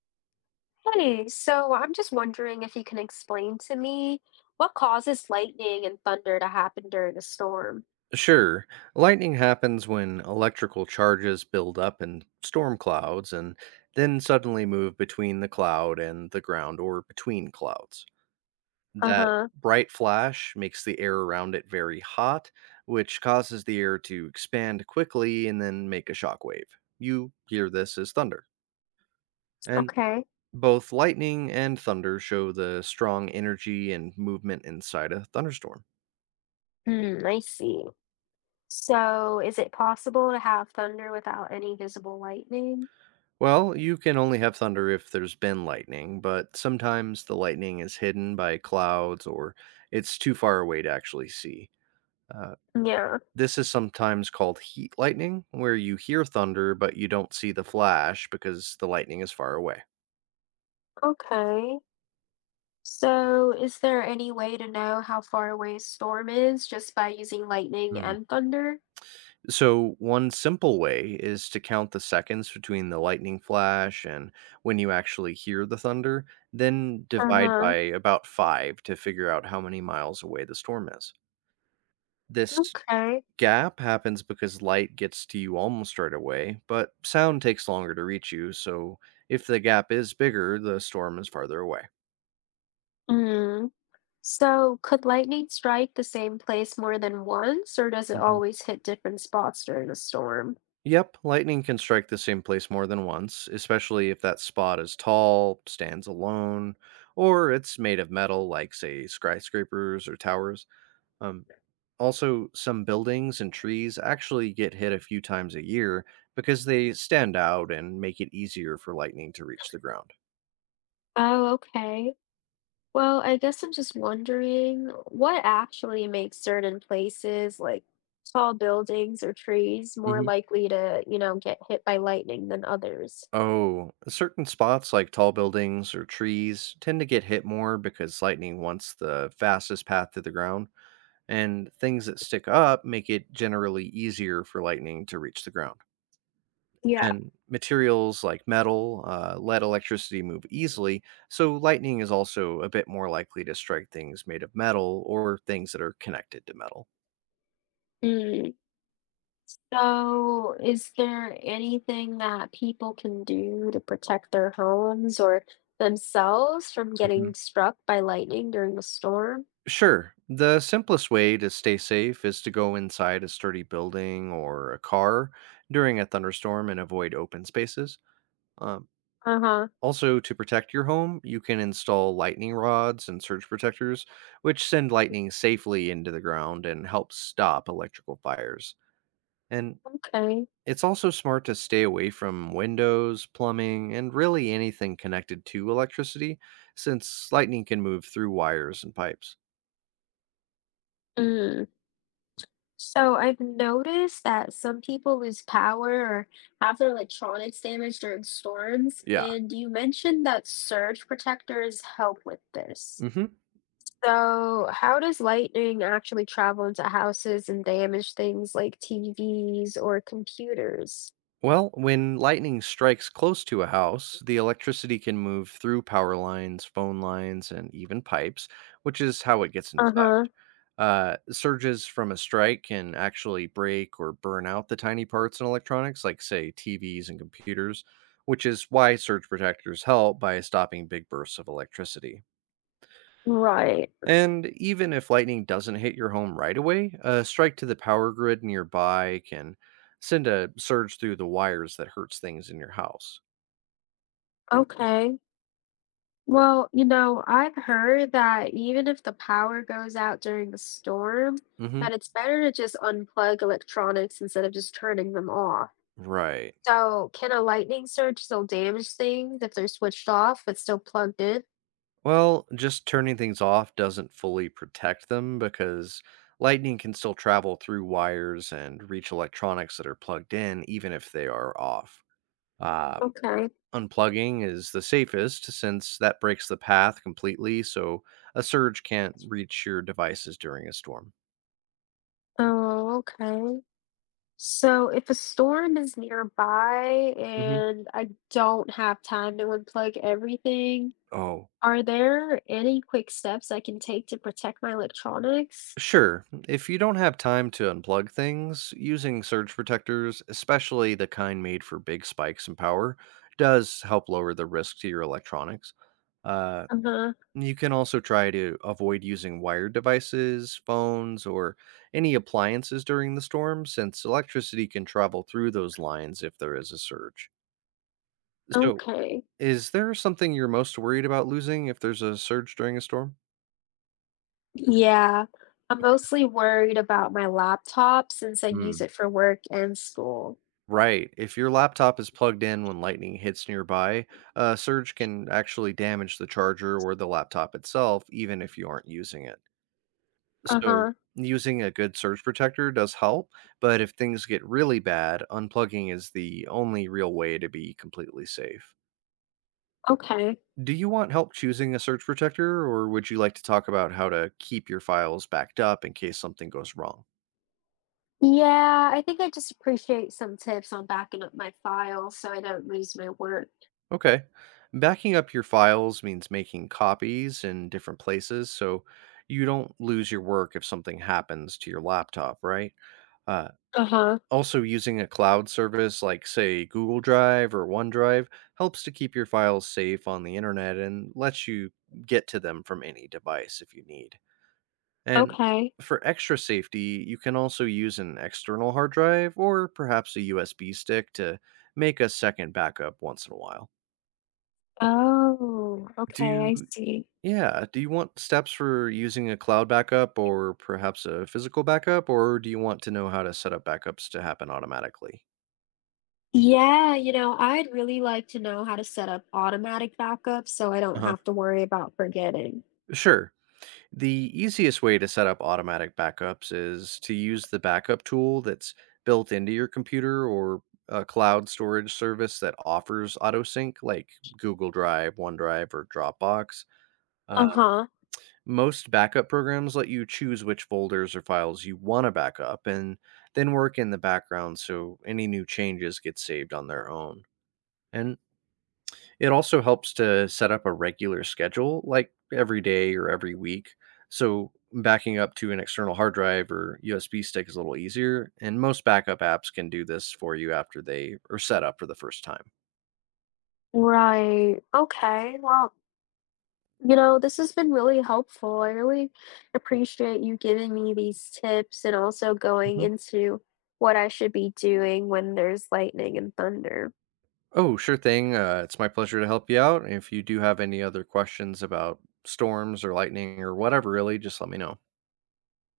Hey, so I'm just wondering if you can explain to me what causes lightning and thunder to happen during a storm? Sure, lightning happens when electrical charges build up in storm clouds and then suddenly move between the cloud and the ground or between clouds. That Uh-huh. bright flash makes the air around it very hot, which causes the air to expand quickly and then make a shockwave. You hear this as thunder. And Okay. both lightning and thunder show the strong energy and movement inside a thunderstorm. Hmm, I see. So is it possible to have thunder without any visible lightning? Well, you can only have thunder if there's been lightning, but sometimes the lightning is hidden by clouds or it's too far away to actually see. Uh, Yeah. this is sometimes called heat lightning, where you hear thunder but you don't see the flash because the lightning is far away. Okay. So is there any way to know how far away a storm is just by using lightning Hmm. and thunder? So, one simple way is to count the seconds between the lightning flash and when you actually hear the thunder, then divide by Uh-huh. about five to figure out how many miles away the storm is. This Okay. gap happens because light gets to you almost right away, but sound takes longer to reach you, so if the gap is bigger, the storm is farther away. Hmm. So, could lightning strike the same place more than once, or does it hmm always hit different spots during a storm? Yep, lightning can strike the same place more than once, especially if that spot is tall, stands alone, or it's made of metal, like, say, skyscrapers or towers. Um, Also, some buildings and trees actually get hit a few times a year because they stand out and make it easier for lightning to reach the ground. Oh, okay. Well, I guess I'm just wondering what actually makes certain places, like tall buildings or trees, more likely to, get hit by lightning than others? Oh, certain spots like tall buildings or trees tend to get hit more because lightning wants the fastest path to the ground, and things that stick up make it generally easier for lightning to reach the ground. Yeah. And materials like metal let electricity move easily, so lightning is also a bit more likely to strike things made of metal or things that are connected to metal. Mm. So, is there anything that people can do to protect their homes or themselves from getting struck by lightning during a storm? Sure. The simplest way to stay safe is to go inside a sturdy building or a car during a thunderstorm and avoid open spaces. Um, Uh-huh. Also, to protect your home, you can install lightning rods and surge protectors, which send lightning safely into the ground and help stop electrical fires. And Okay. it's also smart to stay away from windows, plumbing, and really anything connected to electricity, since lightning can move through wires and pipes. Mm. So I've noticed that some people lose power or have their electronics damaged during storms, Yeah. and you mentioned that surge protectors help with this. hmm So how does lightning actually travel into houses and damage things like TVs or computers? Well, when lightning strikes close to a house, the electricity can move through power lines, phone lines, and even pipes, which is how it gets inside. Uh-huh. Surges from a strike can actually break or burn out the tiny parts in electronics, like, say, TVs and computers, which is why surge protectors help by stopping big bursts of electricity. Right. And even if lightning doesn't hit your home right away, a strike to the power grid nearby can send a surge through the wires that hurts things in your house. Okay. Well, I've heard that even if the power goes out during a storm, hmm that it's better to just unplug electronics instead of just turning them off. Right. So, can a lightning surge still damage things if they're switched off but still plugged in? Well, just turning things off doesn't fully protect them because lightning can still travel through wires and reach electronics that are plugged in, even if they are off. Uh, Okay. Unplugging is the safest since that breaks the path completely, so a surge can't reach your devices during a storm. Oh, okay. So, if a storm is nearby hmm and I don't have time to unplug everything, Oh, are there any quick steps I can take to protect my electronics? sure, if you don't have time to unplug things, using surge protectors, especially the kind made for big spikes in power, does help lower the risk to your electronics. Uh, Uh-huh. you can also try to avoid using wired devices, phones, or any appliances during the storm, since electricity can travel through those lines if there is a surge. So, Okay. is there something you're most worried about losing if there's a surge during a storm? Yeah, I'm Okay. mostly worried about my laptop since I Hmm. use it for work and school. Right. If your laptop is plugged in when lightning hits nearby, a surge can actually damage the charger or the laptop itself, even if you aren't using it. So, Uh-huh. using a good surge protector does help, but if things get really bad, unplugging is the only real way to be completely safe. Okay. Do you want help choosing a surge protector, or would you like to talk about how to keep your files backed up in case something goes wrong? Yeah, I think I just appreciate some tips on backing up my files so I don't lose my work. Okay. Backing up your files means making copies in different places so you don't lose your work if something happens to your laptop, right? Uh, Uh-huh. Also, using a cloud service like, say, Google Drive or OneDrive helps to keep your files safe on the internet and lets you get to them from any device if you need. And Okay. for extra safety, you can also use an external hard drive or perhaps a USB stick to make a second backup once in a while. Oh, okay, I Do see. Yeah. Do you want steps for using a cloud backup or perhaps a physical backup, or do you want to know how to set up backups to happen automatically? Yeah, I'd really like to know how to set up automatic backups so I don't Uh-huh. have to worry about forgetting. Sure. The easiest way to set up automatic backups is to use the backup tool that's built into your computer or a cloud storage service that offers autosync, like Google Drive, OneDrive, or Dropbox. Uh-huh. Most backup programs let you choose which folders or files you want to back up and then work in the background so any new changes get saved on their own. And it also helps to set up a regular schedule, like every day or every week. So backing up to an external hard drive or USB stick is a little easier. And most backup apps can do this for you after they are set up for the first time. Right. Okay. Well, this has been really helpful. I really appreciate you giving me these tips and also going into what I should be doing when there's lightning and thunder. Oh, sure thing. It's my pleasure to help you out. If you do have any other questions about storms or lightning or whatever, really, just let me know.